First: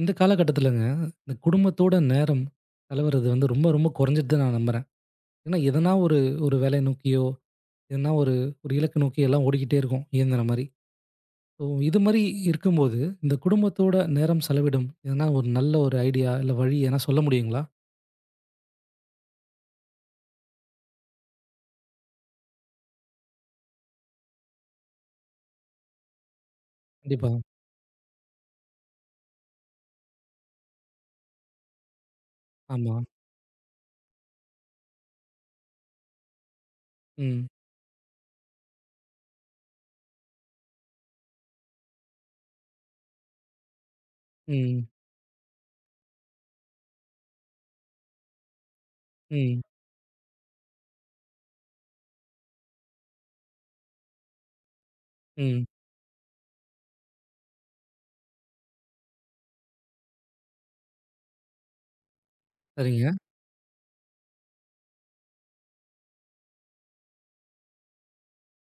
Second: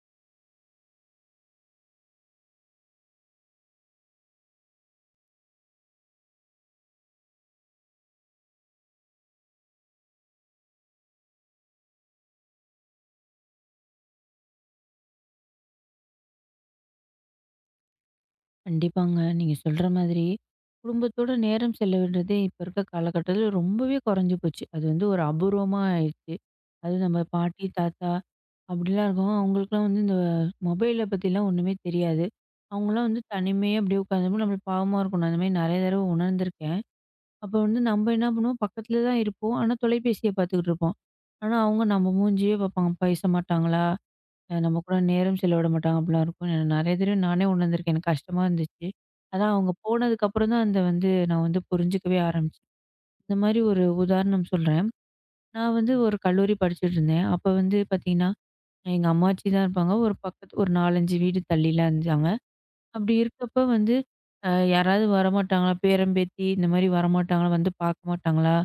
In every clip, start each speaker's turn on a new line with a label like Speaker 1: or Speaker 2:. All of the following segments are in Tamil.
Speaker 1: இந்த காலகட்டத்திலங்க, இந்த குடும்பத்தோட நேரம் செலவிடுறது வந்து ரொம்ப, ரொம்ப குறைஞ்சிட்டு தான் நான் நம்புறேன். ஏன்னா, எதனா ஒரு ஒரு வேலைய நோக்கியோ, எதனா ஒரு ஒரு இலக்கு நோக்கி எல்லாம் ஓடிக்கிட்டே இருக்கோம், இயந்திரம் மாரி. ஸோ, இது மாரி இருக்கும்போது, இந்த குடும்பத்தோட நேரம் செலவிடும் எதனா ஒரு நல்ல ஒரு ஐடியா, இல்ல வழி எதனா சொல்ல முடியுங்களா?
Speaker 2: கண்டிப்பாங்க. நீங்க சொல்ற மாதிரி, குடும்பத்தோட நேரம் செலவிடுறதே இப்ப இருக்க காலகட்டத்தில ரொம்பவே குறைஞ்சு போச்சு. அது வந்து ஒரு அபூர்வமா ஆயிடுச்சு. அது நம்ம
Speaker 1: கண்டிப்பா.
Speaker 2: பாட்டி, தாத்தா அப்படிலாம் இருக்கவங்க, அவங்களுக்கெல்லாம் வந்து இந்த மொபைல பத்திலாம் ஒண்ணுமே தெரியாது.
Speaker 1: ஆமா.
Speaker 2: அவங்கலாம் வந்து தனிமையா அப்படியே உட்காந்தப்போ நம்மளுக்கு பாவமா இருக்கும். நான் அந்த மாரி நெறைய தடவ உணர்ந்திருக்கேன்.
Speaker 1: ம்.
Speaker 2: அப்போ வந்து நம்ம என்ன பண்ணுவோம், பக்கத்தில தான் இருப்போம். ஆனா தொலைபேசிய பார்த்துக்கிட்டு இருப்போம். ஆனா அவங்க நம்ம மூஞ்சியே பார்ப்பாங்க. பேச மாட்டாங்களா? நம்ம
Speaker 1: ம்.
Speaker 2: கூட நேரம் செலவிட மாட்டாங்க அப்படிலாம் இருக்கும். நான் நெறைய தடவ நானே உணர்ந்திருக்கேன். எனக்கு கஷ்டமா இருந்துச்சு. அதான்
Speaker 1: ம்.
Speaker 2: அவங்க போனதுக்கப்புறம் தான் அந்த வந்து நான் வந்து புரிஞ்சுக்கவே ஆரம்பிச்சேன். இந்த மாரி ஒரு உதாரணம் சொல்றேன்.
Speaker 1: ம்.
Speaker 2: நான் வந்து ஒரு கல்லூரி படிச்சுட்டு இருந்தேன். அப்ப வந்து பார்த்தீங்கன்னா, எங்க அம்மாச்சி தான் இருப்பாங்க. ஒரு பக்கத்து ஒரு 4, 5 வீடு தள்ளிலாம் இருந்தாங்க.
Speaker 1: சரிங்க.
Speaker 2: அப்படி இருக்கப்ப வந்து யாராவது வரமாட்டாங்களா? பேரன், பேத்தி இந்த மாரி வரமாட்டாங்களா? வந்து பார்க்க மாட்டாங்களா?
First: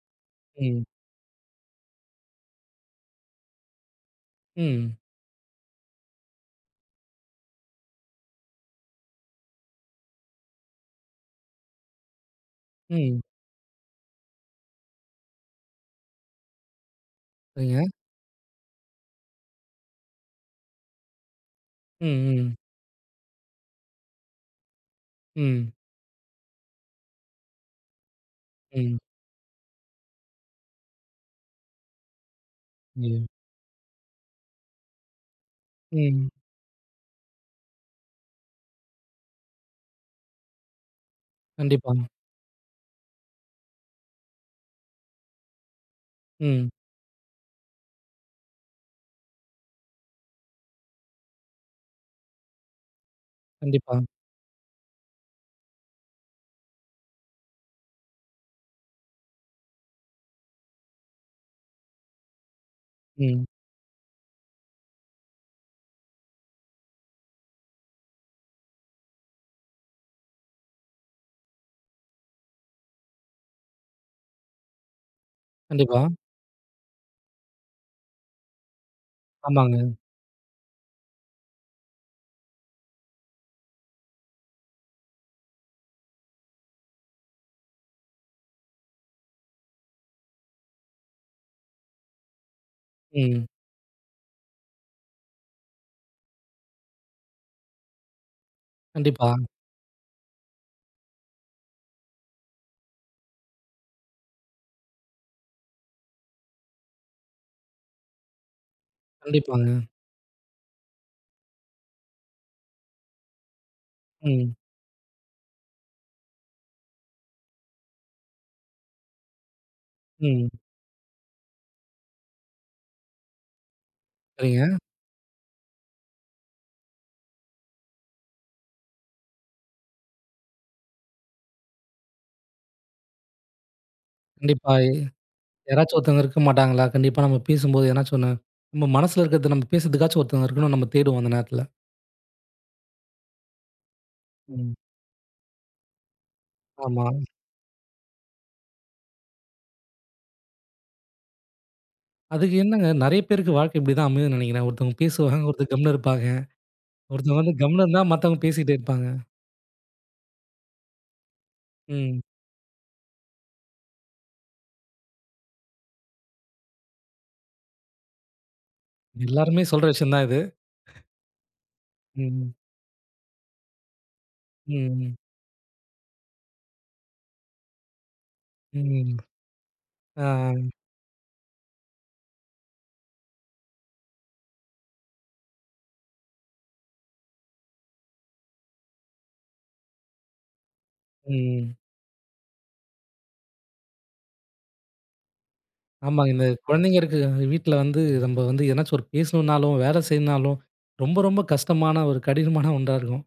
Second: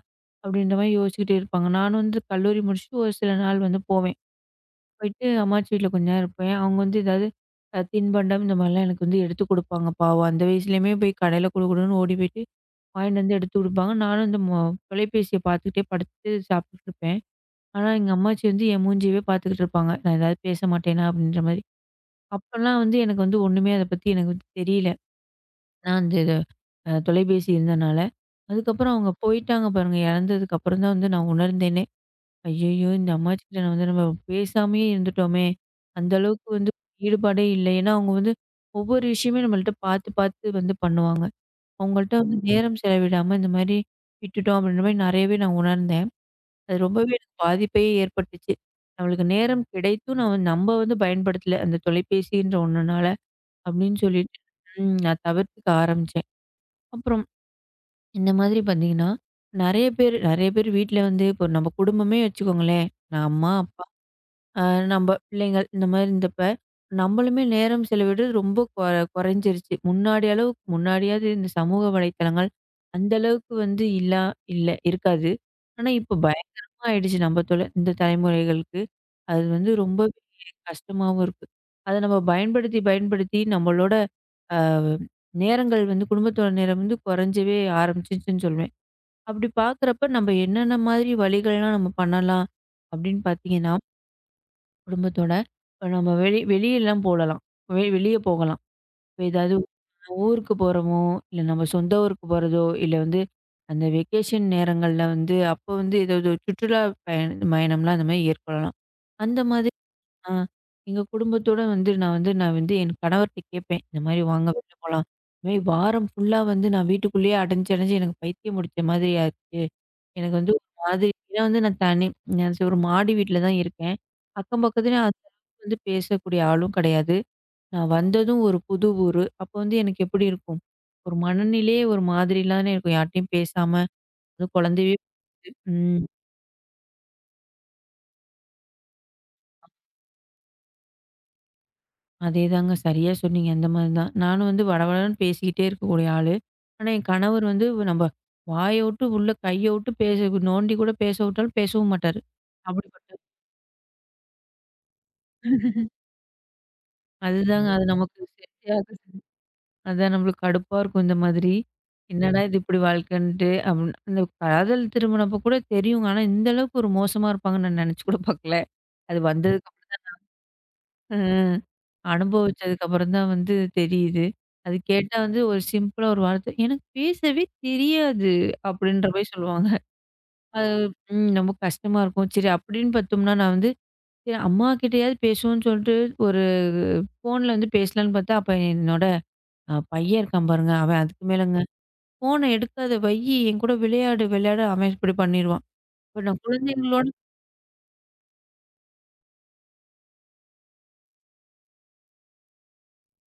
Speaker 2: அப்படின்ற
Speaker 1: ம்.
Speaker 2: மாரி யோசிச்சுக்கிட்டே இருப்பாங்க. நானும் வந்து கல்லூரி முடிச்சுட்டு ஒரு சில நாள் வந்து போவேன்.
Speaker 1: ம்.
Speaker 2: போயிட்டு அம்மாச்சி வீட்ல கொஞ்ச நேரம் இருப்பேன். அவங்க வந்து ஏதாவது தின்பண்டம் இந்த மாரிலாம் எனக்கு வந்து எடுத்து குடுப்பாங்க பாவம். அந்த வயசுலயுமே போய் கடையில குடு குடுன்னு ஓடி போயிட்டு வாங்கிட்டு
Speaker 1: ம்.
Speaker 2: வந்து எடுத்து குடுப்பாங்க. நானும் இந்த தொலைபேசிய பார்த்துக்கிட்டே படுத்து சாப்பிட்டுட்டு இருப்பேன்.
Speaker 1: சரிங்க.
Speaker 2: ஆனா எங்க அம்மாச்சி வந்து என் மூஞ்சியவே பார்த்துக்கிட்டு இருப்பாங்க. நான் ஏதாவது பேச மாட்டேனா அப்படின்ற மாரி.
Speaker 1: ம். ம்.
Speaker 2: அப்பலாம் வந்து எனக்கு வந்து ஒண்ணுமே அத பத்தி எனக்கு வந்து தெரியல.
Speaker 1: ம்.
Speaker 2: நான் அந்த இது தொலைபேசி இருந்தனால. அதுக்கப்புறம்
Speaker 1: ம்.
Speaker 2: அவங்க போயிட்டாங்க பாருங்க. இறந்ததுக்கு அப்புறம் தான் வந்து நான் உணர்ந்தேனே! ஐயய்யோ! இந்த
Speaker 1: ஐயோ!
Speaker 2: அம்மாச்சிட்ட நான் வந்து நம்ம பேசாமயே இருந்துட்டோமே! அந்த
Speaker 1: ம்.
Speaker 2: அளவுக்கு வந்து ஈடுபாடே இல்லை. ஏன்னா, அவங்க வந்து ஒவ்வொரு விஷயமும் நம்மள்ட்ட பார்த்து, பார்த்து வந்து பண்ணுவாங்க.
Speaker 1: கண்டிப்பா.
Speaker 2: அவங்கள்ட்ட வந்து நேரம் செலவிடாம இந்த மாரி விட்டுட்டோம் அப்படின்ற மாரி நெறையவே நான் உணர்ந்தேன்.
Speaker 1: ம்.
Speaker 2: அது ரொம்பவே எனக்கு பாதிப்பையே ஏற்பட்டுச்சு. நம்மளுக்கு நேரம் கிடைத்தும் நான் வந்து நம்ம வந்து பயன்படுத்தல. அந்த தொலைபேசின்ற ஒண்ணுனால
Speaker 1: கண்டிப்பா.
Speaker 2: அப்படின்னு சொல்லிட்டு, நான் தவிர்த்துக்க ஆரம்பிச்சேன். அப்புறம் இந்த மாதிரி பார்த்தீங்கன்னா, நெறைய பேர் வீட்ல வந்து இப்போ நம்ம குடும்பமே வச்சுக்கோங்களேன். நான்
Speaker 1: ம்.
Speaker 2: அம்மா, அப்பா அ நம்ப பிள்ளைங்கள் இந்த மாரி இருந்தப்ப, நம்மளுமே நேரம் செலவிடுறது ரொம்ப கொறைஞ்சிருச்சு. முன்னாடி அளவுக்கு முன்னாடியாவது இந்த சமூக வலைத்தளங்கள் அந்த அளவுக்கு வந்து இல்ல இருக்காது. ஆனா
Speaker 1: கண்டிப்பா.
Speaker 2: இப்போ பயங்கரமா ஆயிடுச்சு நம்ம இந்த தலைமுறைகளுக்கு. அது வந்து
Speaker 1: ஆமாங்க.
Speaker 2: ரொம்பவே கஷ்டமாவும் இருக்கு. அத நம்ம பயன்படுத்தி பயன்படுத்தி நம்மளோட அ நேரங்கள் வந்து குடும்பத்தோட நேரம் வந்து கொறைஞ்சவே ஆரம்பிச்சுச்சுன்னு சொல்வேன். அப்படி பார்க்குறப்ப நம்ம என்னென்ன மாதிரி வழிகள்லாம் நம்ம பண்ணலாம் அப்படின்னு
Speaker 1: ம்.
Speaker 2: பார்த்தீங்கன்னா குடும்பத்தோட. இப்ப நம்ம வெளியலாம் போடலாம். வெளிய போகலாம். இப்ப
Speaker 1: கண்டிப்பா,
Speaker 2: ஏதாவது ஊருக்கு போறோமோ, இல்ல நம்ம சொந்த ஊருக்கு போறதோ, இல்ல வந்து அந்த வெக்கேஷன் நேரங்கள்ல வந்து அப்போ வந்து ஏதாவது சுற்றுலா பயணம்லாம் அந்த மாரி ஏற்படலாம். அந்த மாதிரி
Speaker 1: கண்டிப்பாங்க.
Speaker 2: ஆ. எங்க குடும்பத்தோட வந்து நான் வந்து என் கணவர்ட்ட கேட்பேன். இந்த மாரி வாங்க ம்.
Speaker 1: ம்,
Speaker 2: வெளில போலாம். இந்த மாரி வாரம் ஃபுல்லா வந்து நான் வீட்டுக்குள்ளேயே அடைஞ்சு எனக்கு பைத்தியம் முடிச்ச மாதிரி ஆச்சு. எனக்கு
Speaker 1: ம்.
Speaker 2: வந்து ஒரு மாதிரி ஏன்னா வந்து நான் நான் சரி ஒரு மாடி வீட்ல தான் இருக்கேன். அக்கம்
Speaker 1: சரிங்க.
Speaker 2: பக்கத்துல அந்த அளவுக்கு வந்து பேசக்கூடிய ஆளும் கிடையாது. நான் வந்ததும் ஒரு புது ஊரு. அப்போ வந்து எனக்கு எப்படி இருக்கும்? ஒரு மனநிலையே ஒரு மாதிரிலாம் இருக்கும். யார்ட்டயும் பேசாம, அதுவும்
Speaker 1: கண்டிப்பா
Speaker 2: குழந்தையே
Speaker 1: யாராச்சும்
Speaker 2: ம்.
Speaker 1: ஒருத்தவங்க இருக்க மாட்டாங்களா? கண்டிப்பா நம்ம பேசும்போது ஏதாச்சும் ஒண்ணு நம்ம மனசுல இருக்கிறது நம்ம பேசுறதுக்காச்சும் ஒருத்தவங்க இருக்கணும்னு நம்ம தேடுவோம் அந்த நேரத்துல.
Speaker 2: அதேதாங்க. சரியா சொன்னீங்க. அந்த மாரி தான். நானும் வந்து
Speaker 1: ம்.
Speaker 2: வடவடன்னு பேசிக்கிட்டே இருக்கக்கூடிய ஆளு. ஆனா,
Speaker 1: ஆமா.
Speaker 2: என் கணவர் வந்து நம்ப வாய விட்டு உள்ள கைய விட்டு பேச நோண்டி கூட பேச விட்டாலும் பேசவும் மாட்டாரு.
Speaker 1: அதுக்கு என்னங்க
Speaker 2: அப்படிப்பட்ட
Speaker 1: நெறைய பேருக்கு வாழ்க்கை இப்படிதான் அமையுதுன்னு நெனைக்கிறேன். ஒருத்தவங்க பேசுவாங்க, ஒருத்தர் கம்முனு இருப்பாங்க. ஒருத்தவங்க வந்து
Speaker 2: அதுதாங்க. அது
Speaker 1: கம்முனு இருந்தா
Speaker 2: நமக்கு
Speaker 1: மத்தவங்க
Speaker 2: செட்டே
Speaker 1: பேசிட்டே
Speaker 2: ஆகாது.
Speaker 1: இருப்பாங்க.
Speaker 2: அதான் நம்மளுக்கு கடுப்பா இருக்கும் இந்த மாதிரி.
Speaker 1: ம்.
Speaker 2: என்னடா இது இப்படி வாழ்க்கைன்ட்டு அப்படின்னு. அந்த காதல் திருமணப்ப கூட தெரியுங்க. ஆனா, இந்த அளவுக்கு ஒரு மோசமா இருப்பாங்கன்னு நான் நெனச்சு கூட பாக்கல. அது
Speaker 1: எல்லாருமே சொல்ற
Speaker 2: வந்ததுக்கப்புறம்.
Speaker 1: விஷயம் தான் இது.
Speaker 2: அ.
Speaker 1: ம்,
Speaker 2: அனுபவிச்சதுக்கு அப்புறம் தான் வந்து தெரியுது. அது
Speaker 1: ம்,
Speaker 2: கேட்டா வந்து ஒரு சிம்பிளா ஒரு வார்த்தை, "எனக்கு பேசவே தெரியாது" அப்படின்ற
Speaker 1: ம்.
Speaker 2: மாரி சொல்லுவாங்க.
Speaker 1: ஆ,
Speaker 2: அது ரொம்ப கஷ்டமா இருக்கும். சரி அப்படின்னு பார்த்தோம்னா, நான் வந்து சரி அம்மா கிட்டயாவது பேசுவோம்ன்னு சொல்லிட்டு ஒரு ஃபோன்ல வந்து பேசலான்னு பார்த்தா, அப்ப என்னோட பையன் இருக்கான் பாருங்க, அவன் அதுக்கு மேலங்க.
Speaker 1: ம்.
Speaker 2: "ஃபோன எடுக்காத வையி, என் கூட விளையாடு விளையாடு" அவன் இப்படி பண்ணிருவான். இப்ப
Speaker 1: ஆமாங்க.
Speaker 2: நான்
Speaker 1: இந்த குழந்தைங்க
Speaker 2: குழந்தைங்களோட
Speaker 1: இருக்க வீட்ல வந்து நம்ம வந்து எதனாச்சும் ஒரு பேசணும்னாலும், வேலை செய்யணும்னாலும் ரொம்ப, ரொம்ப கஷ்டமான ஒரு கடினமான ஒன்றா இருக்கும்.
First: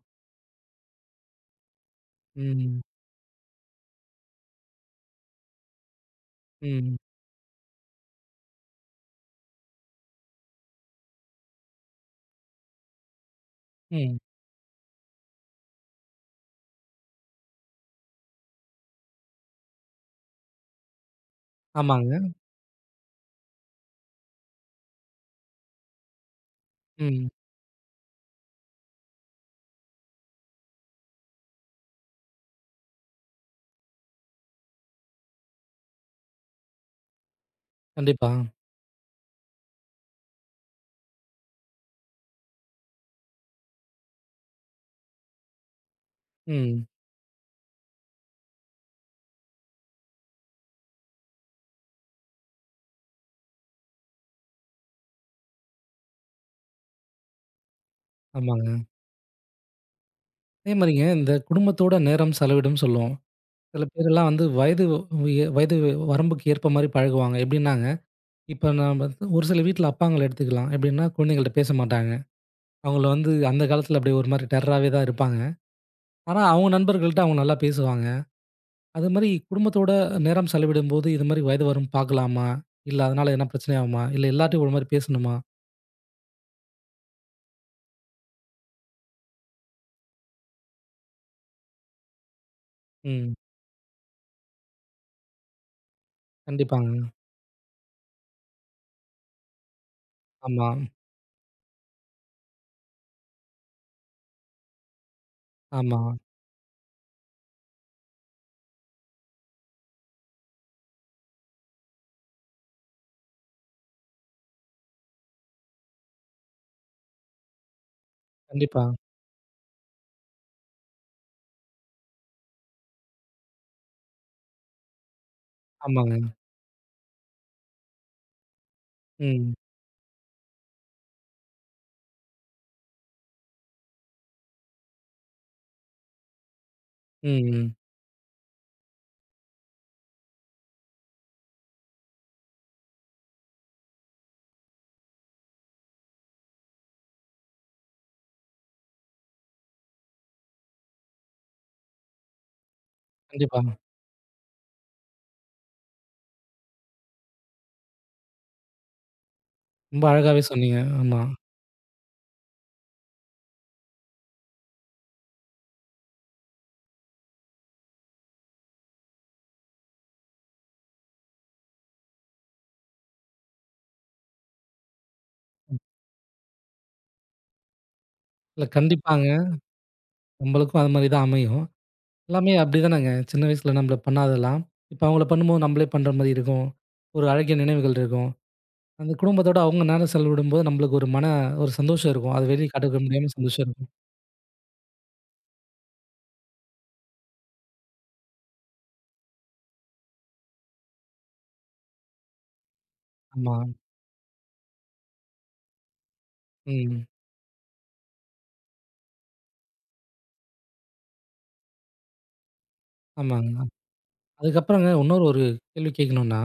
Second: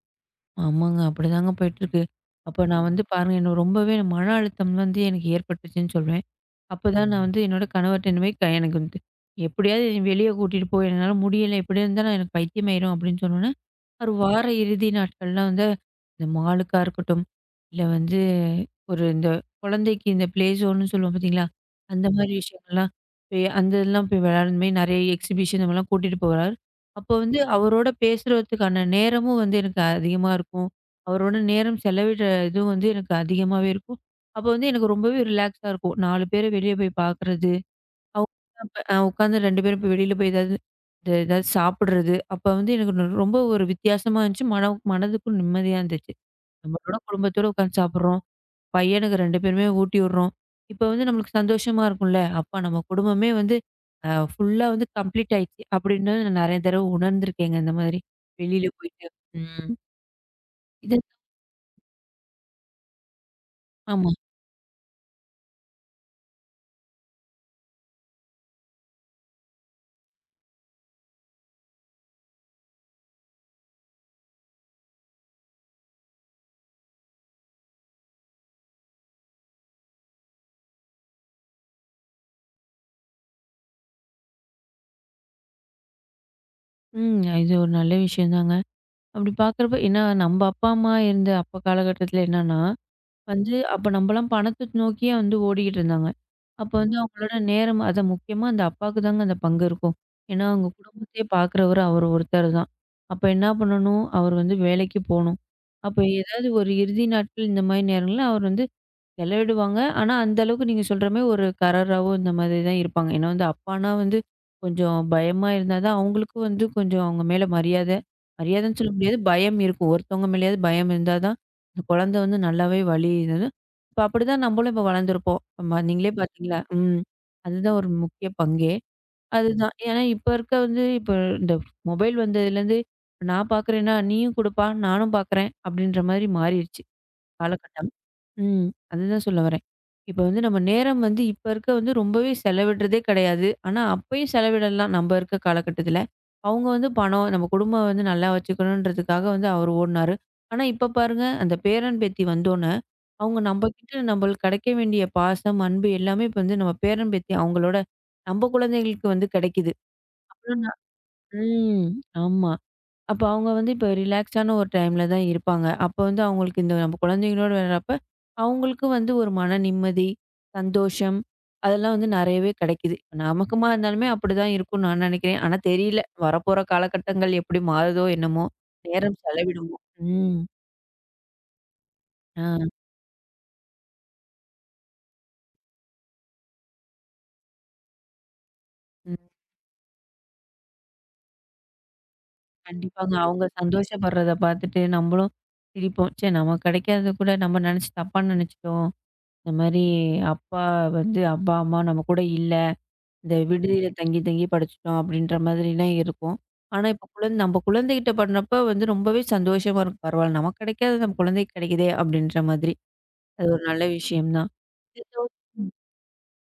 Speaker 2: ஆமாங்க. அப்படிதாங்க போயிட்டுருக்கு. அப்ப
Speaker 1: ம்.
Speaker 2: நான் ம். வந்து பாருங்க என்ன ரொம்பவே மன அழுத்தம் வந்து எனக்கு ஏற்பட்டுச்சுன்னு சொல்வேன்.
Speaker 1: ம்.
Speaker 2: அப்பதான் நான் ம். வந்து என்னோட கணவர்ட்ட இனிமே எனக்கு வந்து "எப்படியாவது என்னைய வெளிய கூட்டிட்டு போ. என்னால முடியல. இப்படியே இருந்தா நான் எனக்கு பைத்தியமாயிரும்" அப்படின்னு சொன்னோனே, ஒரு
Speaker 1: ம்.
Speaker 2: வார இறுதி நாட்கள்லாம் வந்து இந்த மாலுக்கா இருக்கட்டும், இல்ல வந்து ஒரு இந்த குழந்தைக்கு இந்த ப்ளே ஸோன்னு சொல்லுவோம் பார்த்தீங்களா? அந்த ம்.
Speaker 1: ஆமாங்க.
Speaker 2: மாரி விஷயங்கள்லாம் போய் அந்த இதெல்லாம் போய் விளையாடுற மாரி நெறைய எக்ஸிபிஷன் இந்த மாரிலாம் கூட்டிட்டு போவாரு. அப்போ
Speaker 1: ம்.
Speaker 2: வந்து அவரோட பேசுறதுக்கான நேரமும் வந்து எனக்கு அதிகமா இருக்கும். அவரோட நேரம் செலவிடுற இதுவும் வந்து எனக்கு அதிகமாவே இருக்கும். அப்போ வந்து எனக்கு ரொம்பவே ரிலாக்ஸா இருக்கும். 4 பேர வெளிய போய் பார்க்குறது,
Speaker 1: கண்டிப்பா.
Speaker 2: அவங்க உட்காந்து 2 பேரும் போய் வெளியில போய் ஏதாவது இந்த ஏதாவது சாப்பிடுறது, அப்ப வந்து எனக்கு ரொம்ப ஒரு வித்தியாசமா இருந்துச்சு. மனதுக்கும் நிம்மதியா இருந்துச்சு.
Speaker 1: ம்.
Speaker 2: நம்மளோட குடும்பத்தோட உட்காந்து சாப்பிடுறோம். பையனுக்கு 2 பேருமே ஊட்டி விடுறோம். இப்ப வந்து நம்மளுக்கு சந்தோஷமா இருக்கும்ல. அப்பா நம்ம குடும்பமே வந்து ஃபுல்லா வந்து கம்ப்ளீட் ஆயிடுச்சு. அப்படின்னு நான் நெறைய தடவ உணர்ந்திருக்கேங்க இந்த மாதிரி. வெளியில
Speaker 1: ஆமாங்க.
Speaker 2: போயிட்டு. ம்.
Speaker 1: அதே
Speaker 2: இது
Speaker 1: மாரிங்க இந்த குடும்பத்தோட நேரம் செலவிடும் சொல்லுவோம். சில
Speaker 2: ஆமா.
Speaker 1: பேரெல்லாம் வந்து வயது உய வயது வரம்புக்கு ஏற்ப மாரி பழகுவாங்க. எப்படின்னாங்க, இப்ப நாம ஒரு சில வீட்ல அப்பாங்கள எடுத்துக்கலாம். எப்படின்னா குழந்தைங்கள்ட்ட பேச மாட்டாங்க. அவங்கள வந்து அந்த காலத்துல அப்படியே ஒரு மாரி டெரராவே தான் இருப்பாங்க. ஆனா அவங்க நண்பர்கள்ட்ட அவங்க நல்லா பேசுவாங்க. அது மாரி குடும்பத்தோட நேரம் செலவிடும்போது, இது மாரி வயது வரும் பார்க்கலாமா? இல்ல அதனால எதனா பிரச்சனை ஆகுமா? இல்ல எல்லார்ட்டயும் ஒரு மாரி பேசணுமா?
Speaker 2: ம். இது ஒரு நல்ல விஷயம் தாங்க. அப்படி பார்க்குறப்ப ஏன்னா நம்ம அப்பா, அம்மா இருந்த அப்ப காலகட்டத்தில என்னன்னா,
Speaker 1: ம்.
Speaker 2: வந்து அப்ப நம்பலாம் பணத்த நோக்கியே வந்து ஓடிக்கிட்டு இருந்தாங்க. அப்ப வந்து ம்.
Speaker 1: கண்டிப்பாங்க.
Speaker 2: அவங்களோட நேரம் அத முக்கியமா அந்த அப்பாவுக்கு தாங்க அந்த பங்கு இருக்கும். ஏன்னா, அவங்க
Speaker 1: ஆமா,
Speaker 2: குடும்பத்தையே பார்க்குறவரு அவர் ஒருத்தர் தான். அப்ப என்ன பண்ணணும்? அவர் வந்து வேலைக்கு போணும். அப்ப
Speaker 1: ஆமா.
Speaker 2: ஏதாவது ஒரு இறுதி நாட்கள் இந்த மாரி நேரங்கள்ல அவர் வந்து செலவிடுவாங்க. ஆனா, அந்த அளவுக்கு நீங்க சொல்ற மாரி ஒரு கரராவோ இந்த மாதிரி தான் இருப்பாங்க. ஏன்னா வந்து அப்பான்னா வந்து கொஞ்சம் பயமா இருந்தா தான் அவங்களுக்கும் வந்து கொஞ்சம் அவங்க மேல மரியாதை. மரியாதைன்னு
Speaker 1: கண்டிப்பா.
Speaker 2: சொல்ல முடியாது. பயம் இருக்கும். ஒருத்தவங்க மேலேயாவது பயம் இருந்தா தான் அந்த குழந்தை வந்து நல்லாவே வழி இது. இப்ப அப்படிதான் நம்மளும் இப்ப வளர்ந்துருப்போம். ஆமா நீங்களே
Speaker 1: ஆமாங்க.
Speaker 2: பார்த்தீங்களா? ம். அதுதான் ஒரு முக்கிய பங்கே.
Speaker 1: ம்.
Speaker 2: அதுதான். ஏன்னா இப்ப இருக்க வந்து இப்ப இந்த மொபைல் வந்ததுலேருந்து நான் பார்க்குறேன்னா, நீயும் குடுப்பா, நானும் பார்க்குறேன் அப்படின்ற மாதிரி மாறிடுச்சு.
Speaker 1: ம், ம்.
Speaker 2: காலகட்டம். ம். அதுதான் சொல்ல வரேன். இப்ப வந்து நம்ம நேரம் வந்து இப்ப இருக்க வந்து ரொம்பவே செலவிடுறதே கிடையாது. ஆனா, அப்பயும் செலவிடலாம் நம்ப இருக்க காலகட்டத்தில. அவங்க வந்து பணம், நம்ம குடும்பம் வந்து நல்லா வச்சுக்கணுன்றதுக்காக வந்து அவரு ஓடுனாரு. ஆனா, இப்ப பாருங்க அந்த பேரன், பேத்தி வந்தோனே, அவங்க
Speaker 1: கண்டிப்பா.
Speaker 2: நம்பகிட்ட நம்பளுக்கு கிடைக்க வேண்டிய பாசம், அன்பு எல்லாமே இப்ப வந்து நம்ம பேரன், பேத்தி அவங்களோட நம்ப குழந்தைகளுக்கு வந்து கிடைக்குது.
Speaker 1: ரொம்ப அழகாவே
Speaker 2: ஆனா,
Speaker 1: சொன்னீங்க. ஆமா.
Speaker 2: ம். ஆமா. அப்ப அவங்க வந்து இப்ப ரிலாக்ஸான ஒரு டைம்ல தான் இருப்பாங்க. அப்ப வந்து அவங்களுக்கு இந்த நம்ம குழந்தைங்களோட விளையாடுறப்ப, அவங்களுக்கும் வந்து ஒரு மன நிம்மதி, சந்தோஷம் அதெல்லாம் வந்து நெறையவே கெடைக்குது. நமக்குமா இருந்தாலுமே அப்படிதான் இருக்கும்னு நான் நெனைக்கிறேன். ஆனா தெரியல. வரப்போற காலகட்டங்கள் எப்படி மாறுதோ என்னமோ?
Speaker 1: இல்ல
Speaker 2: நேரம்
Speaker 1: கண்டிப்பாங்க.
Speaker 2: செலவிடுமோ? ம்.
Speaker 1: நம்மளுக்கும் அது மாரி தான் அமையும். எல்லாமே
Speaker 2: ஆ.
Speaker 1: அப்படிதானங்க. சின்ன வயசுல நம்மள பண்ணாதெல்லாம், இப்ப அவங்கள பண்ணும்போது நம்மளே பண்ற மாரி இருக்கும். ஒரு அழகிய நினைவுகள் இருக்கும். அந்த
Speaker 2: ம்.
Speaker 1: குடும்பத்தோட அவங்க நேரம் செலவிடும்போது நம்மளுக்கு ஒரு மன ஒரு சந்தோஷம் இருக்கும். அது வெளிய காட்டிக்க
Speaker 2: கண்டிப்பாங்க.
Speaker 1: முடியாம
Speaker 2: அவங்க
Speaker 1: சந்தோஷம் இருக்கும்.
Speaker 2: சந்தோஷப்படுறத பார்த்துட்டு நம்மளும் சிரிப்போம். ச்சே! நமக்கு கிடைக்காதது கூட நம்ம நெனச்சு தப்பா நெனச்சுட்டோம். இந்த மாரி அப்பா வந்து அப்பா, அம்மா நம்ம கூட இல்ல. இந்த
Speaker 1: ஆமா.
Speaker 2: விடுதியில தங்கி தங்கி படிச்சுட்டோம் அப்படின்ற மாதிரிலாம் இருக்கும். ஆனா, இப்ப
Speaker 1: ம்.
Speaker 2: குழந்தை நம்ம குழந்தைகிட்ட பண்றப்ப வந்து ரொம்பவே சந்தோஷமா இருக்கும். பரவாயில்ல நமக்கு கிடைக்காதது நம்ம குழந்தைக்கு கிடைக்குதே அப்படின்ற மாதிரி. அது
Speaker 1: ஆமாங்க.
Speaker 2: ஒரு நல்ல விஷயம் தான்.
Speaker 1: அதுக்கப்புறங்க
Speaker 2: இது
Speaker 1: இன்னொரு
Speaker 2: தவிர்த்து
Speaker 1: ஒரு கேள்வி கேட்கணும்னா,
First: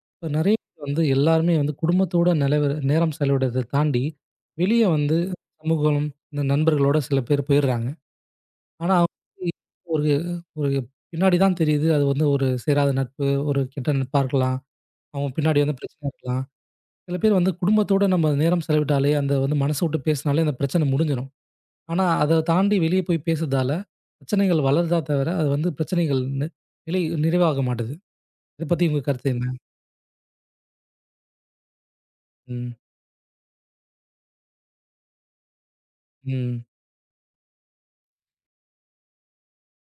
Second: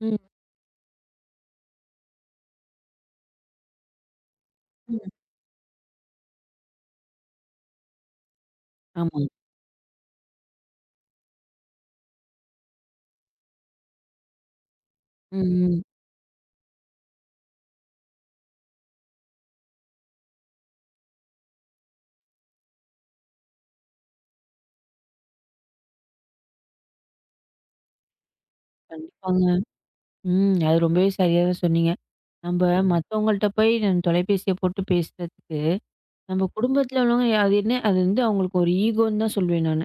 Speaker 2: ம்,
Speaker 1: இப்ப நெறைய பேர் வந்து எல்லாருமே வந்து குடும்பத்தோட நிலவு நேரம் செலவிடுறத தாண்டி, வெளிய
Speaker 2: ம்.
Speaker 1: வந்து சமூகம், இந்த நண்பர்களோட சில பேர் போயிடுறாங்க. ஆனா
Speaker 2: ஆமா.
Speaker 1: ஒரு ஒரு பின்னாடி தான் தெரியுது. அது வந்து ஒரு சேராத நட்பு, ஒரு கெட்ட நட்பா இருக்கலாம். அவங்க
Speaker 2: ம்,
Speaker 1: பின்னாடி வந்து
Speaker 2: ம்.
Speaker 1: பிரச்சனை இருக்கலாம். சில பேர் வந்து குடும்பத்தோட நம்ம நேரம் செலவிட்டாலே, அந்த வந்து மனச விட்டு பேசினாலே அந்த பிரச்சனை முடிஞ்சிரும். ஆனா அத தாண்டி வெளிய போய் பேசுறதால, பிரச்சனைகள் வளருதா தவிர, அது வந்து பிரச்சனைகள் நிலை நிறைவாக மாட்டுது. இத பத்தி உங்க கருத்து
Speaker 2: கண்டிப்பாங்க.
Speaker 1: என்ன?
Speaker 2: ம். அது ரொம்பவே சரியா தான் சொன்னீங்க. நம்ப
Speaker 1: ம்,
Speaker 2: மத்தவங்கள்ட்ட போய் நம் தொலைபேசிய போட்டு பேசுறதுக்கு, நம்ம
Speaker 1: ம்,
Speaker 2: குடும்பத்தில உள்ளவங்க அது என்ன அது வந்து அவங்களுக்கு ஒரு ஈகோன்னு தான் சொல்வேன் நானு.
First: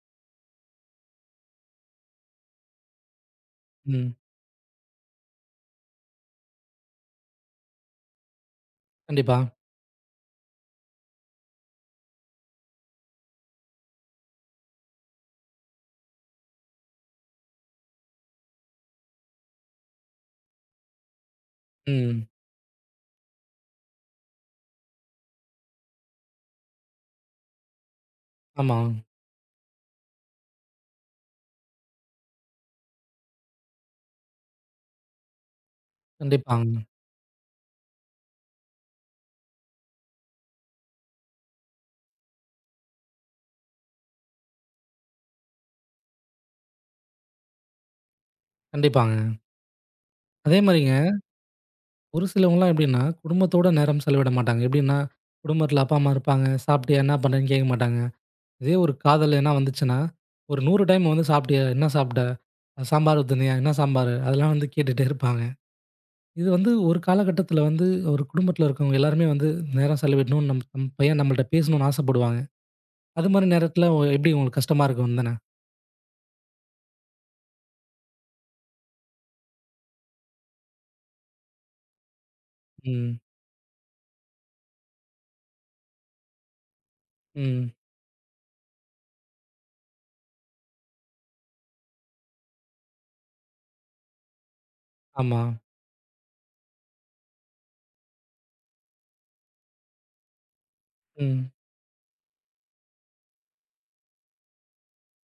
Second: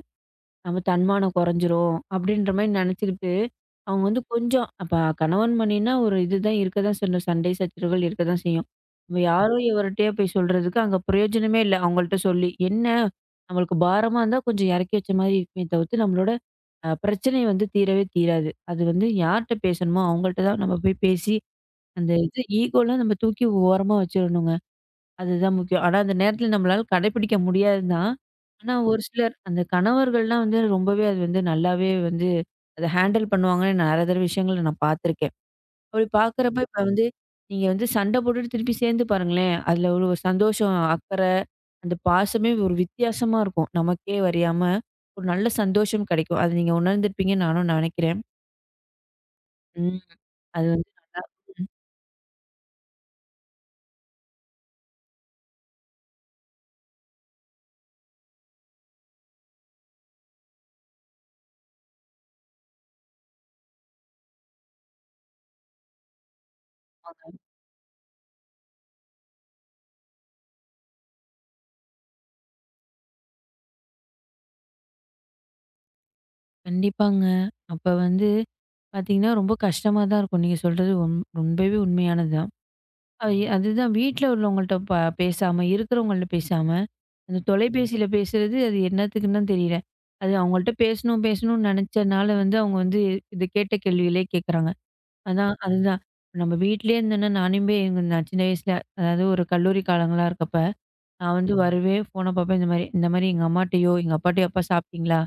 Speaker 2: நம்ம தன்மானம் குறைஞ்சிரும் அப்படின்ற மாரி நினச்சுக்கிட்டு, அவங்க
Speaker 1: ம்.
Speaker 2: வந்து கொஞ்சம் அப்ப கணவன் மனைவினா ஒரு இதுதான் இருக்க தான் செய்யும். சண்டை சச்சரவுகள் இருக்க தான் செய்யும். நம்ம
Speaker 1: கண்டிப்பா.
Speaker 2: யாரோ எவர்ட்டயோ போய் சொல்றதுக்கு அங்க பிரயோஜனமே இல்ல. அவங்கள்ட்ட சொல்லி. என்ன நம்மளுக்கு பாரமா இருந்தா கொஞ்சம் இறக்கி வச்ச மாரி இருக்குமே தவிர்த்து, நம்மளோட பிரச்சனை வந்து தீரவே தீராது. அது வந்து யார்ட்ட பேசணுமோ அவங்கள்ட்ட தான் நம்ம போய் பேசி, அந்த
Speaker 1: ம்.
Speaker 2: இது ஈகோலாம் நம்ம தூக்கி ஓரமா வச்சிரணுங்க. அதுதான் முக்கியம். ஆனா, அந்த நேரத்துல நம்மளால கடைபிடிக்க முடியாது தான். ஆனா,
Speaker 1: ஆமா.
Speaker 2: ஒரு சிலர் அந்த கணவர்கள்லாம் வந்து ரொம்பவே அது வந்து நல்லாவே வந்து அத ஹேண்டில் பண்ணுவாங்கன்னு நெறைய தடவ விஷயங்கள நான் பார்த்துருக்கேன். அப்படி பார்க்குறப்ப
Speaker 1: கண்டிப்பாங்க,
Speaker 2: இப்ப வந்து நீங்க வந்து சண்டை போட்டுட்டு திருப்பி சேர்ந்து பாருங்களேன். அதுல ஒரு ஒரு சந்தோஷம், அக்கறை, அந்த பாசமே ஒரு வித்தியாசமா இருக்கும். நமக்கே அறியாம ஒரு நல்ல சந்தோஷம் கிடைக்கும். அது நீங்க உணர்ந்திருப்பீங்கன்னு நானும் நினைக்கிறேன்.
Speaker 1: கண்டிப்பாங்க.
Speaker 2: ம்.
Speaker 1: அதே
Speaker 2: அது வந்து
Speaker 1: மாரிங்க, ஒரு சிலவங்கலாம் எப்டின்னா, குடும்பத்தோட நேரம் செலவிட மாட்டாங்க. எப்டின்னா, குடும்பத்தில அப்பா, அம்மா இருப்பாங்க. "சாப்பிட்டியா? என்ன பண்றேன்னு?" கேட்க மாட்டாங்க. இதே ஒரு காதல் எதுனா வந்துச்சுன்னா, ஒரு 100 டைம் வந்து, "சாப்பிட்டியா? என்ன சாப்பிட்ட? சாம்பார் ஊத்துனியா? என்ன சாம்பார்?" அதெல்லாம் வந்து கேட்டுட்டே இருப்பாங்க. இது வந்து ஒரு காலகட்டத்தில வந்து, ஒரு குடும்பத்தில இருக்கவங்க எல்லாருமே வந்து நேரம் செலவிடணும். நம் நம் பையன் நம்மள்ட்ட பேசணும்னு ஆசைப்படுவாங்க. அது மாரி நேரத்தில எப்டி உங்களுக்கு கஷ்டமா இருக்கும் தானே?
Speaker 2: கண்டிப்பாங்க. அப்ப வந்து பார்த்தீங்கன்னா, ரொம்ப கஷ்டமா தான் இருக்கும். நீங்க சொல்றது ரொம்பவே உண்மையானது தான்.
Speaker 1: ம்,
Speaker 2: அது அதுதான் வீட்ல உள்ளவங்கள்ட்ட பேசாம, இருக்கிறவங்கள்ட்ட பேசாம, அந்த
Speaker 1: ம்.
Speaker 2: தொலைபேசியில பேசுறது அது என்னத்துக்குன்னு தான் தெரியல. அது அவங்கள்ட்ட பேசணும்னு நெனச்சனால வந்து அவங்க வந்து இது கேட்ட கேள்விகளே கேட்குறாங்க.
Speaker 1: ஆமா.
Speaker 2: அதான் அதுதான். நம்ம வீட்லயே இருந்தோம்னா நானுமே எங்க நான் சின்ன வயசுல அதாவது ஒரு கல்லூரி காலங்களா இருக்கப்ப, நான்
Speaker 1: ம்.
Speaker 2: வந்து வருவேன், ஃபோன பார்ப்பேன் இந்த மாரி. இந்த மாரி எங்க அம்மாட்டயோ, எங்க அப்பாட்டயோ, "அப்பா சாப்பிட்டீங்களா?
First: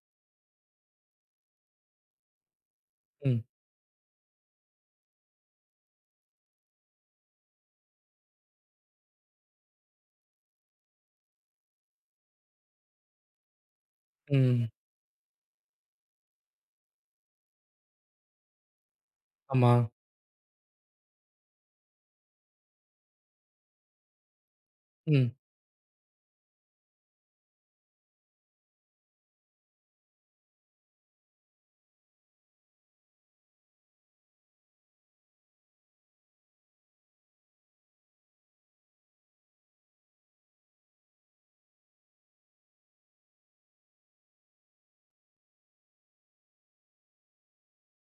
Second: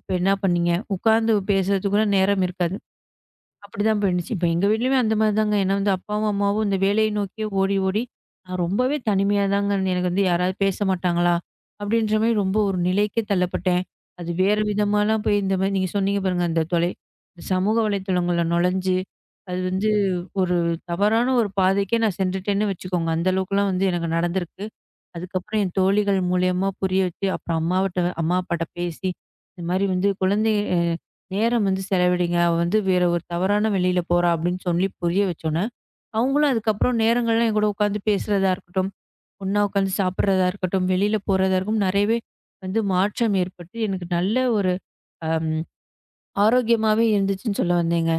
Speaker 2: இப்ப என்ன பண்ணீங்க?" உட்கார்ந்து பேசுறதுக்கு கூட நேரம் இருக்காது.
Speaker 1: ம்.
Speaker 2: அப்படிதான் போயிருந்துச்சு. இப்ப எங்க வீட்லயுமே அந்த மாரி தாங்க. ஏன்னா வந்து அப்பாவும், அம்மாவும் இந்த வேலையை நோக்கியே ஓடி, ஓடி நான் ரொம்பவே தனிமையா தாங்க இருந்தேன். எனக்கு வந்து யாராவது பேச மாட்டாங்களா? அப்படின்ற மாரி ரொம்ப ஒரு நிலைக்கே தள்ளப்பட்டேன். அது வேற
Speaker 1: ம்.
Speaker 2: விதமாலாம் போய் இந்த மாரி நீங்க சொன்னீங்க பாருங்க, அந்த இந்த சமூக வலைத்தளங்கள்ல நுழைஞ்சு, அது
Speaker 1: ஆமா.
Speaker 2: வந்து ஒரு தவறான ஒரு பாதைக்கே நான் சென்றுட்டேன்னு வச்சுக்கோங்க. அந்த அளவுக்குலாம் வந்து எனக்கு நடந்திருக்கு.
Speaker 1: ம்.
Speaker 2: அதுக்கப்புறம் என் தோழிகள் மூலியமா புரிய வச்சு, அப்புறம் அம்மாவிட்ட அம்மா, அப்பாட்ட பேசி, இந்த மாரி வந்து குழந்தை நேரம் வந்து செலவிடுங்க. அவ வந்து வேற ஒரு தவறான வழியில போறா அப்படின்னு சொல்லி புரிய வச்சோன்னே, அவங்களும் அதுக்கப்புறம் நேரங்கள்லாம் என் கூட உட்காந்து பேசுறதா இருக்கட்டும், ஒண்ணா உட்காந்து சாப்பிடுறதா இருக்கட்டும், வெளியில போறதா இருக்கும், நிறையவே வந்து மாற்றம் ஏற்பட்டு எனக்கு நல்ல ஒரு அம் ஆரோக்கியமாவே இருந்துச்சுன்னு சொல்ல வந்தேங்க.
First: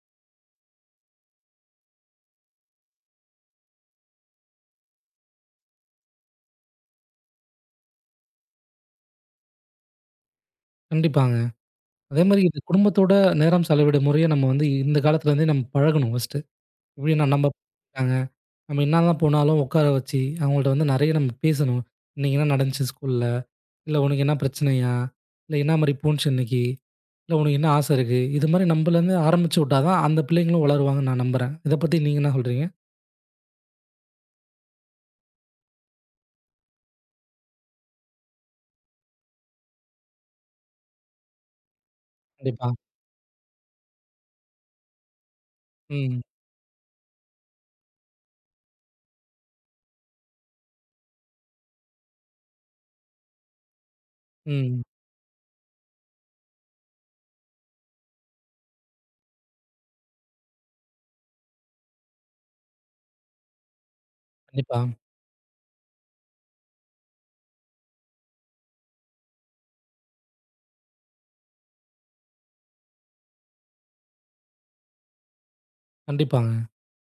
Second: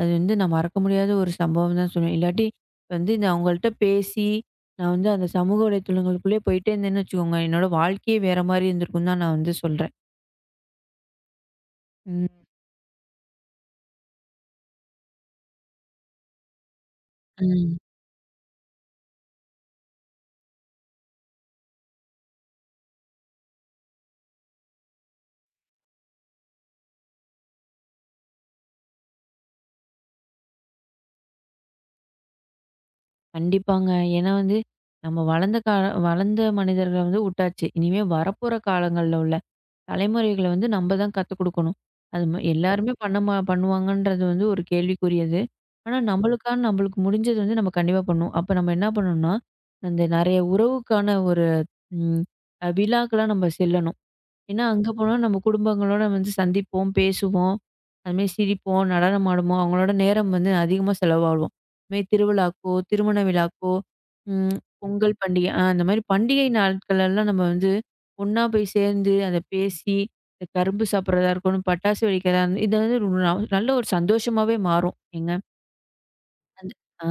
Speaker 2: அது வந்து நான் மறக்க முடியாத ஒரு சம்பவம் தான் சொல்லுவேன். இல்லாட்டி வந்து நான் அவங்கள்ட்ட பேசி, நான் வந்து அந்த சமூக வலைத்தளங்களுக்குள்ளேயே போயிட்டே இருந்தேன்னு வச்சுக்கோங்க, என்னோட வாழ்க்கையே வேற மாரி இருந்திருக்கும்னு தான் நான் வந்து சொல்றேன்.
Speaker 1: கண்டிப்பாங்க. அதே
Speaker 2: ம்.
Speaker 1: மாரி இது குடும்பத்தோட நேரம் செலவிட முறைய நம்ம வந்து இந்த காலத்துல இருந்தே நம்ம பழகணும் ஃபர்ஸ்ட்டு. எப்படின்னா நம்ம
Speaker 2: ம்.
Speaker 1: இருக்காங்க. நம்ம என்னதான் போனாலும் உட்கார வச்சு, அவங்கள்ட்ட வந்து நெறைய நம்ம பேசணும். இன்னைக்கு என்ன நடந்துச்சு ஸ்கூல்ல? இல்ல உனக்கு என்ன பிரச்சனையா? இல்ல என்ன மாரி போணுச்சு இன்னைக்கு? இல்ல உனக்கு என்ன ஆசை இருக்கு? இது மாரி நம்பலேருந்து ஆரம்பிச்சு விட்டா தான் அந்த பிள்ளைங்களும் வளருவாங்கன்னு நான் நம்புறேன். இத பத்தி நீங்க என்ன சொல்றீங்க?
Speaker 2: கண்டிப்பாங்க. ஏன்னா வந்து நம்ம வளர்ந்த மனிதர்கள வந்து உட்டாச்சு. இனிமே வரப்போற காலங்கள்ல உள்ள தலைமுறைகள வந்து நம்ம தான் கத்துக் குடுக்கணும். அது
Speaker 1: கண்டிப்பா.
Speaker 2: எல்லாருமே பண்ணுவாங்கன்றது வந்து ஒரு கேள்விக்குரியது. ஆனா
Speaker 1: ம்.
Speaker 2: நம்மளுக்கான நம்மளுக்கு முடிஞ்சது வந்து நம்ம கண்டிப்பா பண்ணுவோம். அப்ப நம்ம என்ன பண்ணணும்னா, அந்த நெறைய உறவுக்கான ஒரு ம் விழாக்கெல்லாம் நம்ம செல்லணும். ஏன்னா,
Speaker 1: ம்.
Speaker 2: அங்க போனா நம்ம குடும்பங்களோட வந்து சந்திப்போம், பேசுவோம். அதுமாரி சிரிப்போம், நடனம் ஆடுவோம். அவங்களோட நேரம் வந்து அதிகமா செலவாடுவோம். இதுமாரி திருவிழாக்கோ, திருமண விழாக்கோ, ம்
Speaker 1: கண்டிப்பா.
Speaker 2: பொங்கல் பண்டிகை அந்த மாரி பண்டிகை நாட்கள் எல்லாம் நம்ம வந்து ஒண்ணா போய் சேர்ந்து, அத பேசி, இந்த கரும்பு சாப்பிட்றதா இருக்கட்டும், பட்டாசு வெடிக்கிறதா இருந்து இது வந்து ஒரு நல்ல ஒரு சந்தோஷமாவே மாறும். எங்க
Speaker 1: கண்டிப்பாங்க.
Speaker 2: அந்த ஆ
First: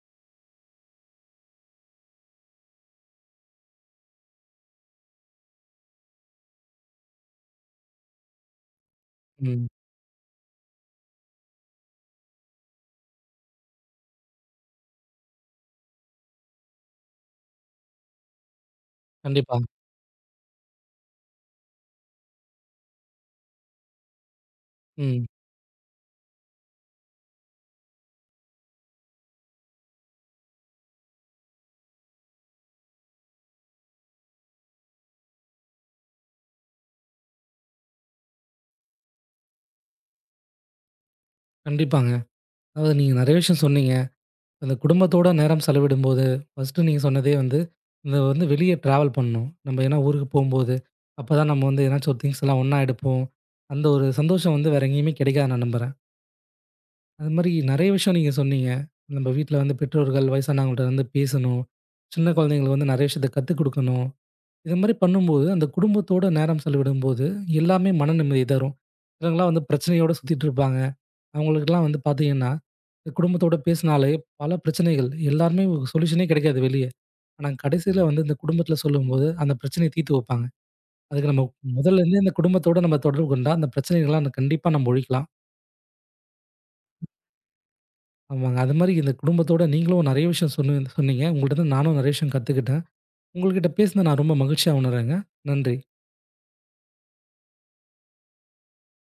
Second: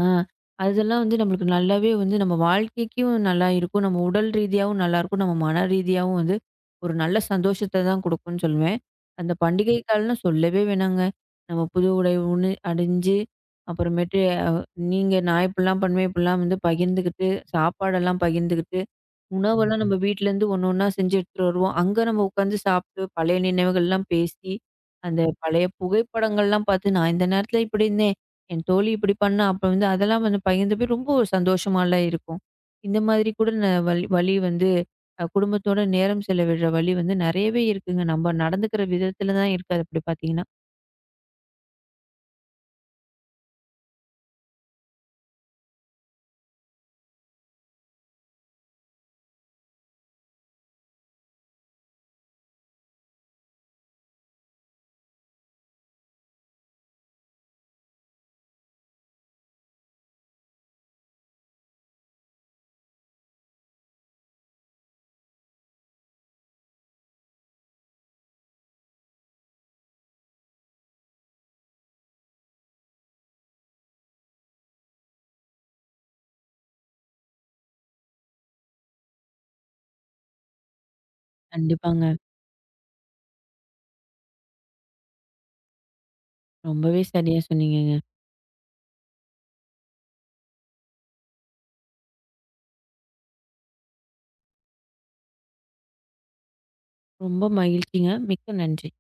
Speaker 2: அதெல்லாம் வந்து நம்மளுக்கு நல்லாவே வந்து நம்ம வாழ்க்கைக்கும் நல்லா இருக்கும். நம்ம உடல் ரீதியாவும் நல்லாயிருக்கும். நம்ம மன ரீதியாவும் வந்து ஒரு நல்ல சந்தோஷத்த தான் குடுக்கும்ன்னு சொல்லுவேன். அந்த
Speaker 1: ம்.
Speaker 2: பண்டிகை காலம்னா சொல்லவே வேணாங்க. நம்ம புது உணு அணிஞ்சு, அப்புறமேட்டு அ நீங்க நான் இப்படிலாம் பண்ணுவேன், இப்படிலாம் வந்து பகிர்ந்துக்கிட்டு, சாப்பாடெல்லாம் பகிர்ந்துக்கிட்டு
Speaker 1: கண்டிப்பா.
Speaker 2: உணவெல்லாம் ம். நம்ம வீட்லேருந்து ஒண்ணு ஒண்ணா செஞ்சு எடுத்துட்டு வருவோம். அங்க நம்ம உட்காந்து சாப்பிட்டு, பழைய நினைவுகள்லாம் பேசி, அந்த
Speaker 1: ம்.
Speaker 2: பழைய புகைப்படங்கள்லாம் பார்த்து, நான் இந்த நேரத்துல இப்படி இருந்தேன். என் தோழி இப்படி பண்ணா. அப்ப வந்து அதெல்லாம் வந்து பகிர்ந்து போய் ரொம்ப ஒரு சந்தோஷமாலாம் இருக்கும். இந்த மாதிரி கூட வழி வழி வந்து குடும்பத்தோட நேரம் செலவிடுற வழி வந்து நெறையவே இருக்குங்க. நம்ம நடந்துக்கிற விதத்துல தான் இருக்கு அது அப்படி பார்த்தீங்கன்னா.
Speaker 1: கண்டிப்பாங்க. அதாவது நீங்க நெறைய விஷயம் சொன்னீங்க. அந்த குடும்பத்தோட நேரம் செலவிடும்போது, ஃபர்ஸ்ட்டு நீங்க சொன்னதே வந்து, இந்த வந்து வெளிய ட்ராவல் பண்ணணும். நம்ம ஏன்னா ஊருக்கு போம்போது, அப்பதான் நம்ம வந்து ஏதனாச்சும் ஒரு திங்ஸ் எல்லாம் ஒண்ணா எடுப்போம். அந்த ஒரு சந்தோஷம் வந்து வேற எங்கேயுமே கிடைக்காது நான் நம்புறேன். அது மாரி நெறைய விஷயம் நீங்க சொன்னீங்க. நம்ம வீட்ல வந்து பெற்றோர்கள், வயசானவங்கள்ட்ட வந்து பேசணும். சின்ன குழந்தைங்களுக்கு வந்து நெறைய விஷயத்த கத்துக் குடுக்கணும். இது மாரி பண்ணும்போது, அந்த குடும்பத்தோட நேரம் செலவிடும்போது, எல்லாமே மன நிம்மதி தரும். இவங்கலாம் வந்து பிரச்சனையோட சுத்திட்டு இருப்பாங்க. அவங்களுக்கெல்லாம் வந்து பார்த்தீங்கன்னா, இந்த குடும்பத்தோட பேசினாலே பல பிரச்சனைகள் எல்லாருமே சொல்யூஷனே கிடைக்காது வெளிய. ஆனா கடைசியில வந்து இந்த குடும்பத்தில சொல்லும்போது, அந்த பிரச்சனைய தீர்த்து வைப்பாங்க. அதுக்கு நம்ம
Speaker 2: கண்டிப்பாங்க.
Speaker 1: முதல்லருந்தே இந்த குடும்பத்தோட நம்ம தொடர்பு கொண்டா, அந்த பிரச்சனைகள்லாம் கண்டிப்பா நம்ம ஒழிக்கலாம்.
Speaker 2: ரொம்பவே சரியா சொன்னீங்கங்க.
Speaker 1: ஆமாங்க. அதுமாரி இந்த குடும்பத்தோட நீங்களும் நிறைய விஷயம் சொன்னீங்க. உங்கள்ட்ட இருந்து நானும் நிறைய விஷயம் கத்துக்கிட்டேன். உங்கள்கிட்ட பேசினது நான் ரொம்ப மகிழ்ச்சியா உணர்றேங்க. நன்றி.
Speaker 2: ரொம்ப மகிழ்ச்சிங்க. மிக்க நன்றி.